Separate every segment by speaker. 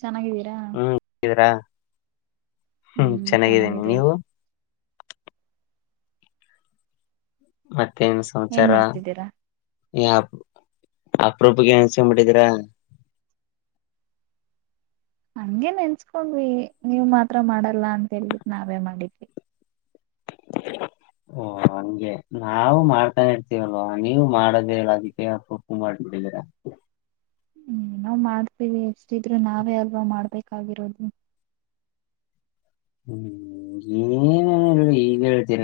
Speaker 1: ಚೆನ್ನಾಗಿದ್ದೀರಾ.
Speaker 2: ಹ್ಮ್ ಇದ್ರಾ ಹ್ಮ್ ಚೆನ್ನಾಗಿದ್ದೀನಿ ನೀವು. ಮ ತ್ತೇನ್
Speaker 1: ಏನ್
Speaker 2: ಸಂಚಾರ.
Speaker 1: ಮಾಡ್ತಿದ್ದೀರಾ
Speaker 2: ಯ ಅಪ್ರೂಪಕ್ಕೆ ಏನ್ಸಬಟ್ಟಿದಿರಾ.
Speaker 1: ಹಂಗೆ ನೆನ್ಸ್ಕೊಂಡ್ವಿ. ನೀವ್ ಮಾತ್ರ ಮಾಡಲ್ಲ ಅಂತ್ ಹೇಳ್ಬಿಟ್ ನಾವೇ ಮಾಡಿದ್ವಿ.
Speaker 2: ಓ ಹಂಗೆ ನಾವು ಮಾಡ್ತಾನೇ ಇರ್ತೀವಲ್ವಾ ನೀವು ಮಾಡೋದೇಲ್ಲ ಅದಕ್ಕೆ ಅಪರೂಪ್ಕ್ ಮಾಡ್ಬಿಟ್ಟಿದೀರ.
Speaker 1: ಹ್ಮ್ ನಾವ್ ಮಾಡ್ತೀವಿ ಎಷ್ಟಿದ್ರು ನಾವೇ ಅಲ್ವಾ ಮಾಡ್ಬೇಕಾಗಿರೋದು.
Speaker 2: ಹ್ಮ್ ಏನೇನ್ ಈಗ್ ಹೇಳ್ತೀರ.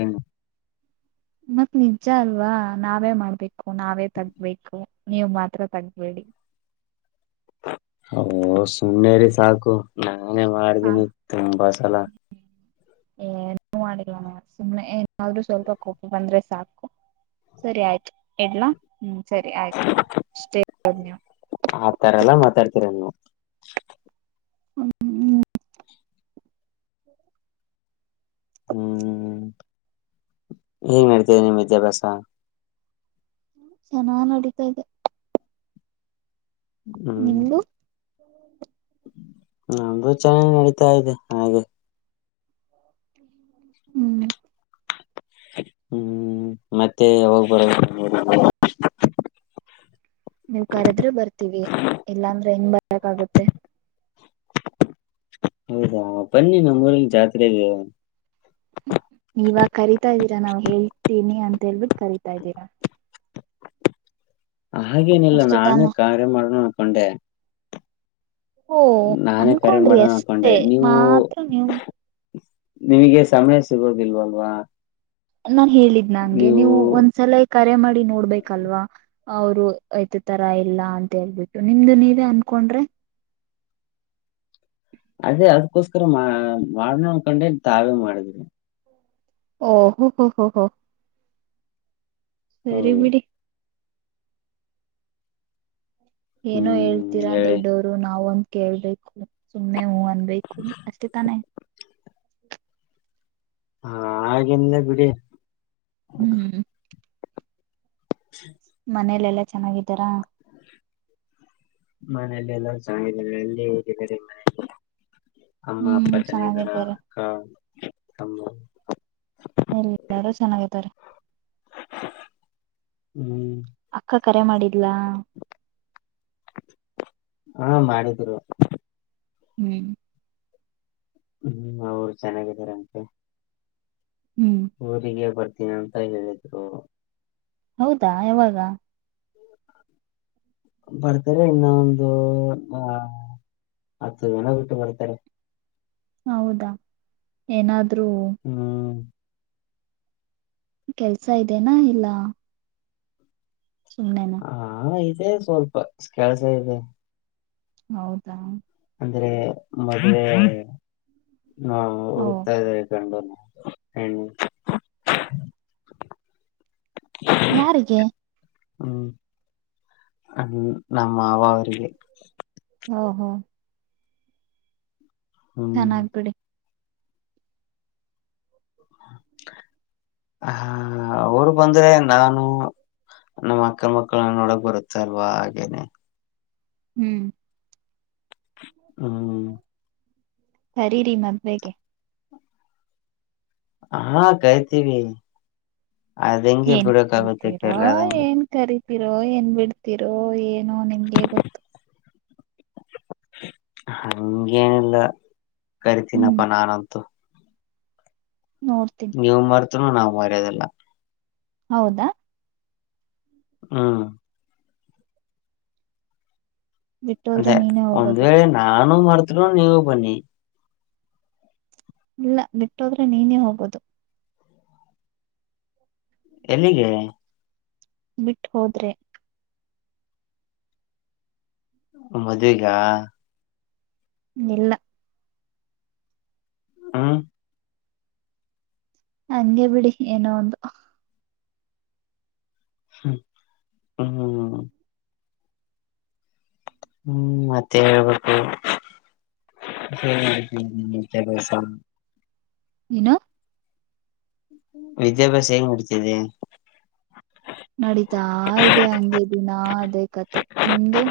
Speaker 1: ಮತ್ತ್ ನಿಜ್ಜ ಅಲ್ವಾ. ನಾವೇ ಮಾಡ್ಬೇಕು. [unintelligible] ನಾವೇ ತಗ್ಬೇಕು. ನೀವು ಮಾತ್ರ ತಗ್ಬೇಡಿ.
Speaker 2: ಓ ಸುಮ್ನೆರಿ ಸಾಕು. ನಂಗೆ ಮಾಡಿದಿನಿ ತುಂಬಾ ಸಲ.
Speaker 1: ಏ ನು ಮಾಡಲ್ಲ ನೋಡ್ ಸುಮ್ನೆ ಏನಾದ್ರೂ ಸ್ವಲ್ಪ ಕೋಪ್ಪ ಬಂದ್ರೆ ಸಾಕು ಸರಿ ಆಯ್ತು ಎಡ್ಲಾ ಹ್ಮ್. ಸರಿ ಆಯ್ತು ಅಷ್ಟೇ ಅಯ
Speaker 2: ಆ ತರಲ್ಲಾ ಮಾತಾಡ್ತರೇ ನ
Speaker 1: ಹ್ಮ್ ಹ್ಮ
Speaker 2: ಹ್ಮ್ ಹೇಂಗ ನಡ್ತೇವೆ ನಿಮ್ಮ್ ವಿದ್ಯಾಭ್ಯಾಸ
Speaker 1: ಚೆನ್ನ ನಡೀತಾ ಇದೆ
Speaker 2: ಹ್ಮ್
Speaker 1: ನಿಮ್ದು [unintelligible]
Speaker 2: ನಮು ಚೆನ್ನಾಗಿ ನಡೀತಾ ಇದೆ ಹಾಗೆ
Speaker 1: ಹ್ಮ್
Speaker 2: ಹ್ಮ್ ಮತ್ತೆ ಹೋಗ್ ಬರ
Speaker 1: ನೀವು ಕರೆದ್ರೆ ಬರ್ತೀವಿ ಇಲ್ಲಾ ಅಂದ್ರೆ ಹೆಂಗ್ ಬರ್ಕ್ಾಗುತ್ತೆ
Speaker 2: ಹೌದಾ ಬನ್ನಿ ನಮ್ಮ ಊರಿರಿಗೆ ಜಾತ್ರೆಗೆ
Speaker 1: ಇವಾಗ ಕರಿತಾ ಇದ್ದೀರಾ ನಾವ್ ಹೇಳ್ತೀನಿ ಅಂತ ಹೇಳ್ಬಿಟ್ಟು ಕರಿತಾ ಇದ್ದೀರಾ
Speaker 2: ಹಾಗೇನಿಲ್ಲ
Speaker 1: ಅಷ್ಟೇ
Speaker 2: ನಾನೇ
Speaker 1: ತಾನೆ
Speaker 2: ಕಾರ್ಯ ಮಾಡಣ ಅನ್ಕೊಂಡೆ
Speaker 1: ಓ
Speaker 2: ನಾನೇ ಕರೆ
Speaker 1: ಅನ್ಕೊಂಡ್ರಿ
Speaker 2: ಮಾಡೋಣ ಅನ್ಕೊಂಡೆ.
Speaker 1: ಅಷ್ಟೇ
Speaker 2: ನೀವು
Speaker 1: ಮಾತ್ರ ನೀವು
Speaker 2: ನಿಮಗೆ ಸಮಯ ಸಿಗೋದಿಲ್ವಲ್ವಾ
Speaker 1: ನಾನ್ ಹೇಳಿದ್ನ ಹಂಗೆ ನೀವು ಒಂದ್ಸಲ ಕರೆ ಮಾಡಿ ನೋಡ್ಬೇಕಲ್ವಾ ಅವರು ಐತ ತರ ಇಲ್ಲ ಅಂತ ಹೇಳ್ಬಿಟ್ಟು ನಿಮ್ದು ನೀವೇ ಅನ್ಕೊಂಡ್ರೆ
Speaker 2: ಅದೇ ಅದಕೋಸ್ಕರ ಮಾ ಮಾಡನ ಅನ್ಕೊಂಡೆನ್ ತಾವೇ ಮಾಡಿದ್ರಿ
Speaker 1: ಓ ಹ ಹೋ ಹ ಹ ಸರಿ
Speaker 2: ಹೌದು.
Speaker 1: ಬಿಡಿ ಏನೋ
Speaker 2: ಹ್ಮ್,
Speaker 1: ಹೇಳ್ತೀರಾ
Speaker 2: ಹೇಳಿ.
Speaker 1: ದೊಡ್ಡವ್ರು ನಾವ್ಂತ ಕೇಳ್ಬೇಕು ಸುಮ್ಮನೆ ಹೂ ಅನ್ಬೇಕು ಅಷ್ಟೆ ತಾನೆ [unintelligible]
Speaker 2: ಹಾ ಹಾಗೆಲ್ಲ ಬಿಡಿ
Speaker 1: ಹ್ಮ್
Speaker 2: ಹ್ಮ
Speaker 1: ಮನೇಲೆ ಎಲ್ಲಾ ಚೆನ್ನಾಗಿದ್ದಾರಾ
Speaker 2: ಮನೇಲೆ ಎಲ್ಲ ಚನ್ನ ಅಲ್ಲಿ ಹೇಗಿದ್ದಾರೆ ಮನ ಅಮ್ಮ ಅಪ್ಪ
Speaker 1: ಹ್ಮ್
Speaker 2: ಚೆನ ಇದ್ದಾರ
Speaker 1: ಚೆನ್ನಾಗಿದ್ದಾರೆ
Speaker 2: ಅಕ್ಕಾ ಹ
Speaker 1: ಎಲ್ಲಾರು ಚೆನ್ನಾಗೈತಾರೆ
Speaker 2: ಹ್ಮ್
Speaker 1: ಅಕ್ಕ ಕರೆ ಮಾಡಿದ್ಲಾ
Speaker 2: ಹಾ ಮಾಡಿದ್ರು
Speaker 1: ಹ್ಮ್
Speaker 2: ಹ್ಮ್ ಅವ್ರು ಚೆನ್ನಾಗಾರ ಅಂತೆ
Speaker 1: ಹ್ಮ್
Speaker 2: ಊರಿಗೆ ಬರ್ತ ದಿನಂತ ಹೇಳಿದ್ರು
Speaker 1: ಹೌದಾ ಯಾವಾಗ
Speaker 2: ಬರ್ತಾರೆ ಇನ್ನ ಒಂದು ಅ ಹತ್ತು ಜನ ಬಿಟ್ಟು ಬರ್ತಾರೆ
Speaker 1: ಹೌದಾ ಏನಾದ ೂ
Speaker 2: ಹ್ಮ್
Speaker 1: ಕೆಲ್ಸ ಇದೇನಾ ಇಲ್ಲ ಸುನೆನಾ
Speaker 2: ಅೇ ಸ್ವಲ್ಪ ಕೆಲಸ ಇದೆ
Speaker 1: ಹೌದಾ
Speaker 2: ಅಂದ್ರೆ ಮದೆ ಹಾ
Speaker 1: ಓ
Speaker 2: ಹುಡುತಾ ಇದೆ ಗಂಡುನ ಹ್ಮ
Speaker 1: ಯಾರಿಗೆ
Speaker 2: ಹ್ಮ್ ಹ ನಮ್ಮ ಮಾವ ಅವರಿಗೆ
Speaker 1: ಹ ಹೋ
Speaker 2: ಹ್ಮ್
Speaker 1: ಚೆನ್ನಾಗ್ಬಿಡಿ
Speaker 2: ಹ ಅವರು ಬಂದ್ರೆ ನಾನು ನಮ್ಮ ಅಕ್ಕಲ್ ಮಕ್ಕಳನ್ನ ನೋಡಕ್ ಬರುತ್ತ ಅಲ್ವಾ ಹಾಗೇನೆ
Speaker 1: ಹ್ಮ್
Speaker 2: ಹ್ಮ
Speaker 1: ಸರಿ ರೀ ಮದುವೆಗೆ
Speaker 2: ಹಾ ಕೈತಿೀವಿ ಅದೆಂಗ ಇ
Speaker 1: ಏನ್
Speaker 2: ಬಿಡೋ ಕಾಗದ ಕ್ರದಂಗ
Speaker 1: ರೋ ಏನ್ ಬಿಡ್ತಿರೋ ಏನೋ ನಿಮ್ಗೆ ಗೊತ್ತು
Speaker 2: ಹಂಗೇನಿಲ್ಲ
Speaker 1: ಹ್ಮ್
Speaker 2: ಕರಿತೀನಪ್ಪ ನಾನಂತೂ
Speaker 1: ನೋಡ್ತೀನಿ
Speaker 2: ನೀವು ಮಾರ್ತ ನ ನಾವು ಮರದಲ್ಲ
Speaker 1: ಹೌದಾ
Speaker 2: ಹ್ಮ
Speaker 1: ಬಿಟ್ಟೋದ್ರೆ
Speaker 2: ಅದೇ
Speaker 1: ನೀನೇ
Speaker 2: ಒಂದ್
Speaker 1: ಹೋಗೋದು
Speaker 2: ವೇಳೆ ನಾು ಮಾಡರ್ತರು ನೀವು ಬನ್ನಿ
Speaker 1: ಇಲ್ಲ ಬಿಟ್ಟೋದ್ರೆ ನೀನೇ ಹೋಗೋದು
Speaker 2: ಎಲ್ಲಿಗೆ
Speaker 1: ಬಿಟ್ಟ ಹೋದ್ರೆ
Speaker 2: ಮದುವಗ
Speaker 1: ಇಲ್ಲ
Speaker 2: ಹ್ಮ
Speaker 1: ಹಂಗೆ ಬಿಡಿ ಏನೋ ಒಂದು
Speaker 2: ಹ್ಮ ಹ್ಮ ಹ್ಮ್ ಮತ್ತೆ ಹೇಳ್ಬೇಕು ಮೆಸ
Speaker 1: ಏನು
Speaker 2: ವಿಿದ್ಯಾಭ್ಯಾಸ ಮುಡತಿದೆ
Speaker 1: ನಡೀತಾ ಇದೆ ಹಂಗೆ ದಿನಾ ಅದೇ ಕತೆ ನಿಮ್ದು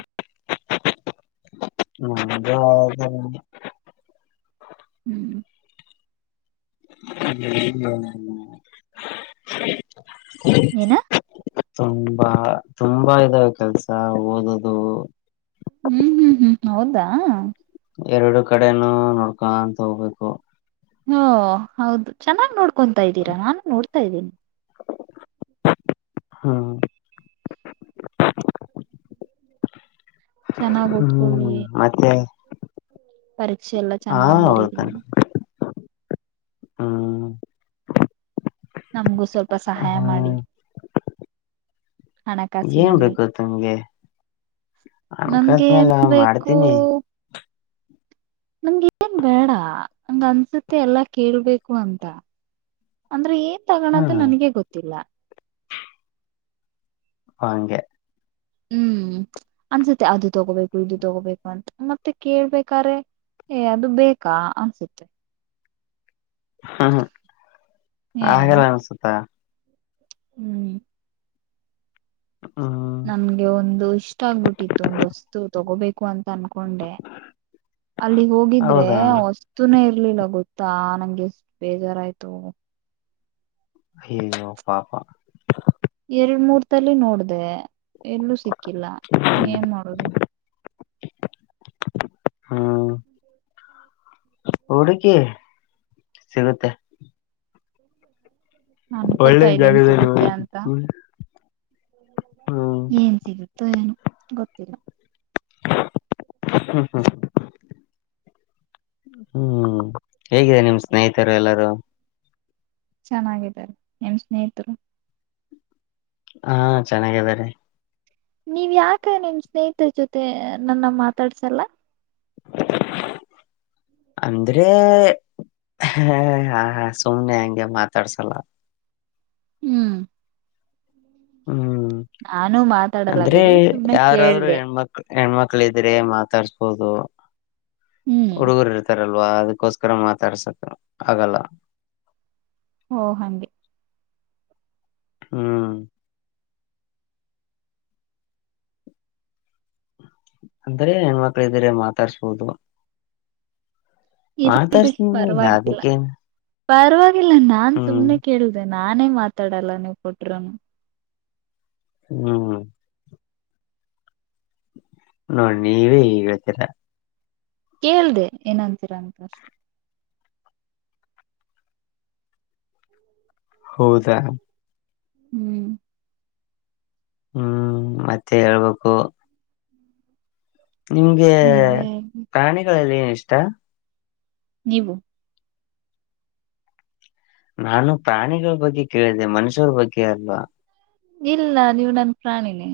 Speaker 2: ಹದ
Speaker 1: ಹ್ಮ್
Speaker 2: ಹ
Speaker 1: ಏನ
Speaker 2: ಹ ತುಂಬಾ ತುಂಬಾ ಇದಾವ ಕೆಲ್ಸ ಓದದು
Speaker 1: ಹ್ಮ್ ಹ್ಮ್ ಹ್ಮ್ ಹೌದಾ
Speaker 2: ಎರಡು ಕಡೆನೂ ನೋಡ್ಕ ಅಂತ ಹೋಗ್ಬೇಕು
Speaker 1: ಹಓ ಹೌದು ಚೆನ್ನಾಗ್ ನೋಡ್ಕೊತಾ ಇದ್ದೀರಾ ನಾನು ನೋಡ್ತಾ ಇದ್ದೇನಿ
Speaker 2: ಹಾ
Speaker 1: ಚೆನ್ನಾಗ್ ಓದ್ಕೊಳ್ಳಿ
Speaker 2: ಹ್ಮ್ ಮತ್ತೆ
Speaker 1: ಪರೀಕ್ಷೆ ಎಲ್ಲಾ
Speaker 2: ಹಾ
Speaker 1: ಚೆನ್ನಾಗ್ ಬರೀರಿನಿ
Speaker 2: ಹೌದನ್ ಹ್ಮ್
Speaker 1: ನಮ್ಗೂ ಸ್ವಲ್ಪ ಸಹಾಯ ಮಾಡಿ
Speaker 2: ಹ್ಮ್ ಏನ್
Speaker 1: ಹಣಕಾಸಿನಲ್ಲಿ
Speaker 2: ಬೇಕುತ್ಮ್ಗೆ
Speaker 1: ನಮ್ಗೆ ಏನ್ ಬೇಕು ನಂ ಏನ್ ಬೇಡ ನಂಗ ಅನ್ಸುತ್ತೆ ಎಲ್ಲಾ ಕೇಳ್ಬೇಕು ಅಂತ ಅಂದ್ರೆ ಏನ್ ತಗೋದು
Speaker 2: ಹ್ಮ
Speaker 1: ನನಗೆ ಗೊತ್ತಿಲ್ಲ
Speaker 2: ಹಗೆ
Speaker 1: ಹ್ಮ್ ಅನ್ಸತ್ತೆ ಅದು ತಗೋಬೇಕು ಇದು ತಗೋಬೇಕು ಅಂತ ಮತ್ತೆ ಕೇಳ್ಬೇಕ್ರೆ ಏ ಅದು ಬೇಕಾ ಅನ್ಸತ್ತೆ
Speaker 2: ಹ್ಮ
Speaker 1: ಏನೋ
Speaker 2: ಹಾಗಲ್ಲ ಅನ್ಸುತ್ತಾ
Speaker 1: ಹ್ಮ್
Speaker 2: ಹ್ಮ್
Speaker 1: ನಮ್ಗೆ ಒಂದು ಇಷ್ಟ ಆಗ್ಬಿಟ್ಟಿತ್ತು ಒಂದು ವಸ್ತು ತಗೋಬೇಕು ು ಅಂತ ಅನ್ಕೊಂಡೆ ಅಲ್ಲಿ ಹೋಗಿದ್ರೆ
Speaker 2: ಹೌದಾ
Speaker 1: ಆ ವಸ್ತುನ ಇರ್ಲಿಲ್ಲ ಗೊತ್ತ ತ್ತಾ ನಂಗೆ ಎಷ್ಟ ಬೇಜಾರಾಯಯ್ತು
Speaker 2: ಯೋ ಪಾಪಾ
Speaker 1: ಎರಡ್ ಮೂರ್ ತಲ್ಲಿ ನೋಡ್ದ ಎಲ್ಲೂ ಸಿಕ್ಕಿಲ್ಲ
Speaker 2: ಹ್ಮ್
Speaker 1: ಏನ್ ಮಾಡುದು
Speaker 2: ಹ್ಮ್ ಹುಡುಕಿ ಸಿಗುತ್ತೆ ಒಳ್ಳೆ
Speaker 1: ನನ್ಕೋತಾ ಇದ್ದೇನ್
Speaker 2: ಜಾಗದಲ್ಲಿ
Speaker 1: ಸಿಗುತ್ತೆ
Speaker 2: ಹೋಗಿ.
Speaker 1: ಅಂತ
Speaker 2: ಹ್ಮ್
Speaker 1: ಏನ್ ಸಿಗುತ್ತೋ ಏನು ಗೊತ್ತಿಲ್ಲ
Speaker 2: ಹ್ಮ ಹ್ಮ ಹ್ಮ್ ಹೇಗಿದೆ ನಿಮ್ ಸ್ನೇಹಿತರು ಎಲ್ಲರೂ
Speaker 1: ಚೆನ್ನಾಗಿದ್ದಾರೆ ನಿನ್ ಸ್ನೇಹಿತರು
Speaker 2: ಹಾ ಚೆನ್ನಾಗ್ದಿದ್ದಾರೆ
Speaker 1: ನೀವ್ ಯಾಕ ನಿಮ್ ಸ್ನೇಹಿತರ ಜೊತೆ ನನ್ನ ಮಾತಾಡ್ಸಲ್ಲ
Speaker 2: ಅಂದ್ರೆ ಹ ಹಾ ಹಾ ಸುಮ್ನೆ ಹಂಗೆ ಮಾತಾಡ್ಸಲ್ಲ
Speaker 1: ಹ್ಮ್
Speaker 2: ಹ್ಮ್
Speaker 1: ನಾನು ಮಾತಾಡಲ್ಲ
Speaker 2: ಅಂದ್ರೆ
Speaker 1: ಬಿಡಿ ಸುಮ್ನೆ
Speaker 2: ಯಾರಾದ್ರು
Speaker 1: ಕೇಳ್ದೆ
Speaker 2: ಹೆಣ್ಮಕ್ ಹೆಣ್ಮಕ್ಳ ಇದ್ರೆ ಮಾತಾಡ್ತ ಹಪ್ಪದು
Speaker 1: ಹ್ಮ್
Speaker 2: ಹುಡುಗರು ಇರ್ತಾರಲ್ಲ ಅಲ್ವಾ ಅದಕ್ಕೋಸ್ಕರ ಮಾತಾಡ್ಸಕ ಆಗಲ್ಲ
Speaker 1: ಓ ಹಾಗಗೆ
Speaker 2: ಹ್ಮ್ ಅಂದ್ರ ಹೆಣ್ಮಕ್ಳ ಇದ್ರ ಮಾತಾಡ್ಸ್ಬೋದು
Speaker 1: ಇರ್ಲಿ
Speaker 2: ಮಾತಾಡ್ಸನ ಯದಕ್ಕೇನು
Speaker 1: ಪರ್ವಾಗಿ ಇಲ್ಲ ನಾನ್ ಸುಮನೆ ಕೇಳ್ದೇನೆ ನಾನೇ ಮಾತಾಡಲ್ಲ ನೀವು ಪಟರುೂನು
Speaker 2: ಹ್ಮ್ ನೋಡ್ ನೀವೇ ಹಗ್ ಹೇಳ್ತೀರಾ
Speaker 1: ಕೇಳ್ದೆ ಏನಂತೀರ ಅಂತ ಅಷ್ಟೆ
Speaker 2: ಹೌದಾ
Speaker 1: ಹ್ಮ್
Speaker 2: ಹ್ಮ್ ಮತ್ತೆ ಹೇಳ್ಬೇಕು ನಿಮ್ಗೆ
Speaker 1: ನೀವೇ
Speaker 2: ಪ್ರಾಣಿಗಳಲ್ಲಿ ಏನುಷ್ಟ ಎ [inaudible]
Speaker 1: ನೀವು
Speaker 2: ನಾನು ಪ್ರಾಣಿಗಳ ಬಗ್ಗೆ ಕೇಳಿದೆೆ ಮನುಷ್ಯರ ಬಗ್ಗೆ ಅಲ್ವಾ
Speaker 1: ಇಲ್ಲ ನೀವು ನನ್ ಪ್ರಾಣಿನೇ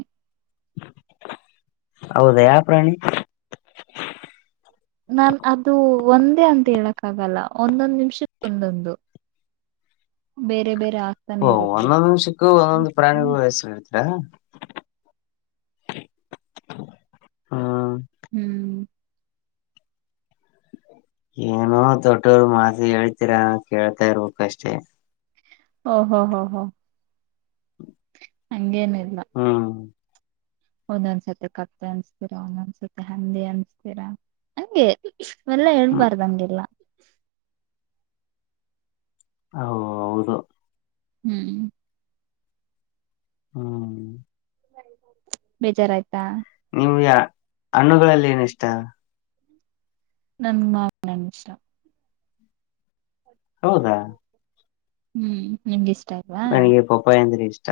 Speaker 2: ಹೌದಾ ಯ ಪ್ರಾಣಿ
Speaker 1: ನನ್ ಅದು ಒಂದೇ ಅಂತ ಹೇಳಕ್ ಆಗಲ್ಲ ಒಂದೊಂದು ನಿಮಿಷ ಒಂದೊಂದು ಬೇರೆ ಬೇರೆ ಆಗ್ತಾನೆ
Speaker 2: ಹಓ
Speaker 1: ಇರುತ್ತೆ.
Speaker 2: ಒಂದೊಂದು ನಿಮಷಕ್ಕೂ ಒಂದೊಂದು ಪ್ರಾಣಿಗೂ ವಯಸ್ಸತಿ ಹ [inaudible] ಹಾ
Speaker 1: ಹ್ಮ್
Speaker 2: ಏನೋ ತೊಟೋರು ಮಾಸಿ ಹೇಳ್ತೀರ ಕೇಳ್ತಾ ಇರ್ಬೇಕಕ್ಷ್ಟೇ
Speaker 1: ಹಓ ಹಾ ಹಾ ಹಾ ಹಂಗೇನ [inaudible]
Speaker 2: ಹ್ಮ್
Speaker 1: ಒಂದೊಂದ್ಸತಿ ಕತ್ತ ಅನ್ಸ್ತೀರಾ ಒಂದೊಂದ್ಸತಿ ಹಂದಿ ಅನ್ಸ್ತೀರಾ ಹಂಗೆ ಎಲ್ಲ
Speaker 2: ಹ್ಮ್
Speaker 1: ಹೇಳ್ಬಾರ್ದಂಗೆಲ್ಲ
Speaker 2: ಹಓ ಹೌದು
Speaker 1: ಹ್ಮ್
Speaker 2: ಹ್ಮ್
Speaker 1: ಬೇಜಾರಾಯ್ತಾ
Speaker 2: ನೀವು ಯ ಹಣ್ಣುಗಳಲ್ಲಿ ಏನ ಇಷ್ಟ
Speaker 1: ನನ್ ಮಾವಿನ ನನ್ಷ್ಟ
Speaker 2: ಹೌದಾ
Speaker 1: ಹ್ಮ್ ನಗೆ [unintelligible]
Speaker 2: ನನಗೆ ಪಪಾ ಏಂದ್ರೀ [inaudible]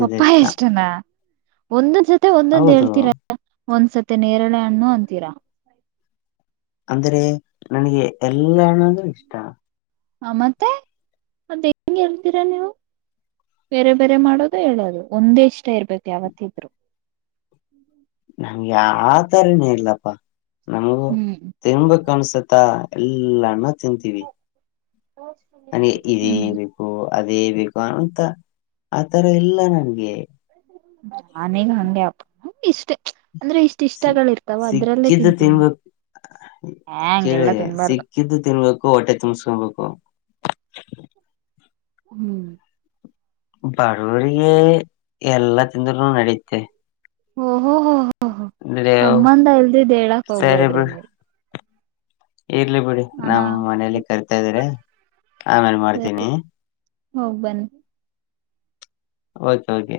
Speaker 1: ಪಪ್ಪಾ ಎಷ್ಟ ಜನ ಒಂದು ಜ ಮತ್ತೆ ಒಂದೊಂದ್
Speaker 2: ಹೌದು
Speaker 1: ಹೇಳ್ತೀರಾ ಒಂದ್ಸತಿ ನೇರಳೆ ಹಣ್ಣು ಅಂತೀರಾ
Speaker 2: ಅಂದ್ರೆ ನನಗೆ ಎಲ್ಲ ಹ್ಣಂದ್ರೂ ಇಷ್ಟ
Speaker 1: ಹ ಮತ್ತೆ ಮದ ಹೆಂಗ್ ಹೇಳ್ತಿರಾ ನೀವು ಬೇರೆ ಬೇರೆ ಮಾಡೋದು ಹೇಳೋದು ಒಂದೇ ಇಷ್ಟ ಇರ್ಬೇಕು ಯಾವತ್ತಿದ್ರು
Speaker 2: ನಮ್ಗೆ ಯಾವತರನೇ ಇಲ್ಲಪ್ಪಾ ನಮಗೂ
Speaker 1: ಹ್ಮ್
Speaker 2: ತಿಂಬ ಕನ್ಸುತ್ತ ಎಲ್ಲಾನ ತಿಂತೀವಿ [inaudible] ಇ
Speaker 1: ಹ್ಮ್
Speaker 2: ಬು ಅದೇ ಬೇಕು ಅಂತ ಆ ತರ ಎಲ್ಲ ನನ್ಗೆ
Speaker 1: ಬ [inaudible] ನಾನೀಗ ಹಂಗೆ ಅಪ್ಪ ಇಷ್ಟ ಹ [unintelligible]
Speaker 2: ಸಿಕ್ಕಿದ್ದು
Speaker 1: ತಿಂತೀನಿ
Speaker 2: ತಿನ್ಬೇಕು ಕೇಳಿ
Speaker 1: ಹಂಗೆಲ್ಲಾ ತಿನ್ಬಾರ್ದು
Speaker 2: ಸಿಕ್ಕಿದ್ದು ತಿನ್ಬೇಕು ಹೊಟ್ಟೆ ತುಂಬಸ್ಕೊಬೇಕು
Speaker 1: ಹ್ಮ್
Speaker 2: ಬಡವರಿಗೆ ಎಲ್ಲಾ ತಿಂಧನು ನಡೀುತ್ತೆ
Speaker 1: ಹ್ಮ [inaudible] ಹೊಓ ಹೋ ಹೋ ಹ ಸಂಬಂಧ ಇಲ್ದಿ ಹೇಳಕ್
Speaker 2: ಸರಿ
Speaker 1: ಹೋಗ್ಬೇಡ್ರಿ
Speaker 2: ಬಿಡ್
Speaker 1: ನೀ
Speaker 2: ಇರ್ಲಿ ಬಿಡಿ ನಮ್ ಮನೇಲಿ ಕರಿತಾ ಇದಿದ್ರ ಆಮೇಲೆ ಮಾಡ್ತೀನಿ
Speaker 1: ಹೋಗ್ ಬನ್ನಿ
Speaker 2: ಓಕೆ ಓಕೆ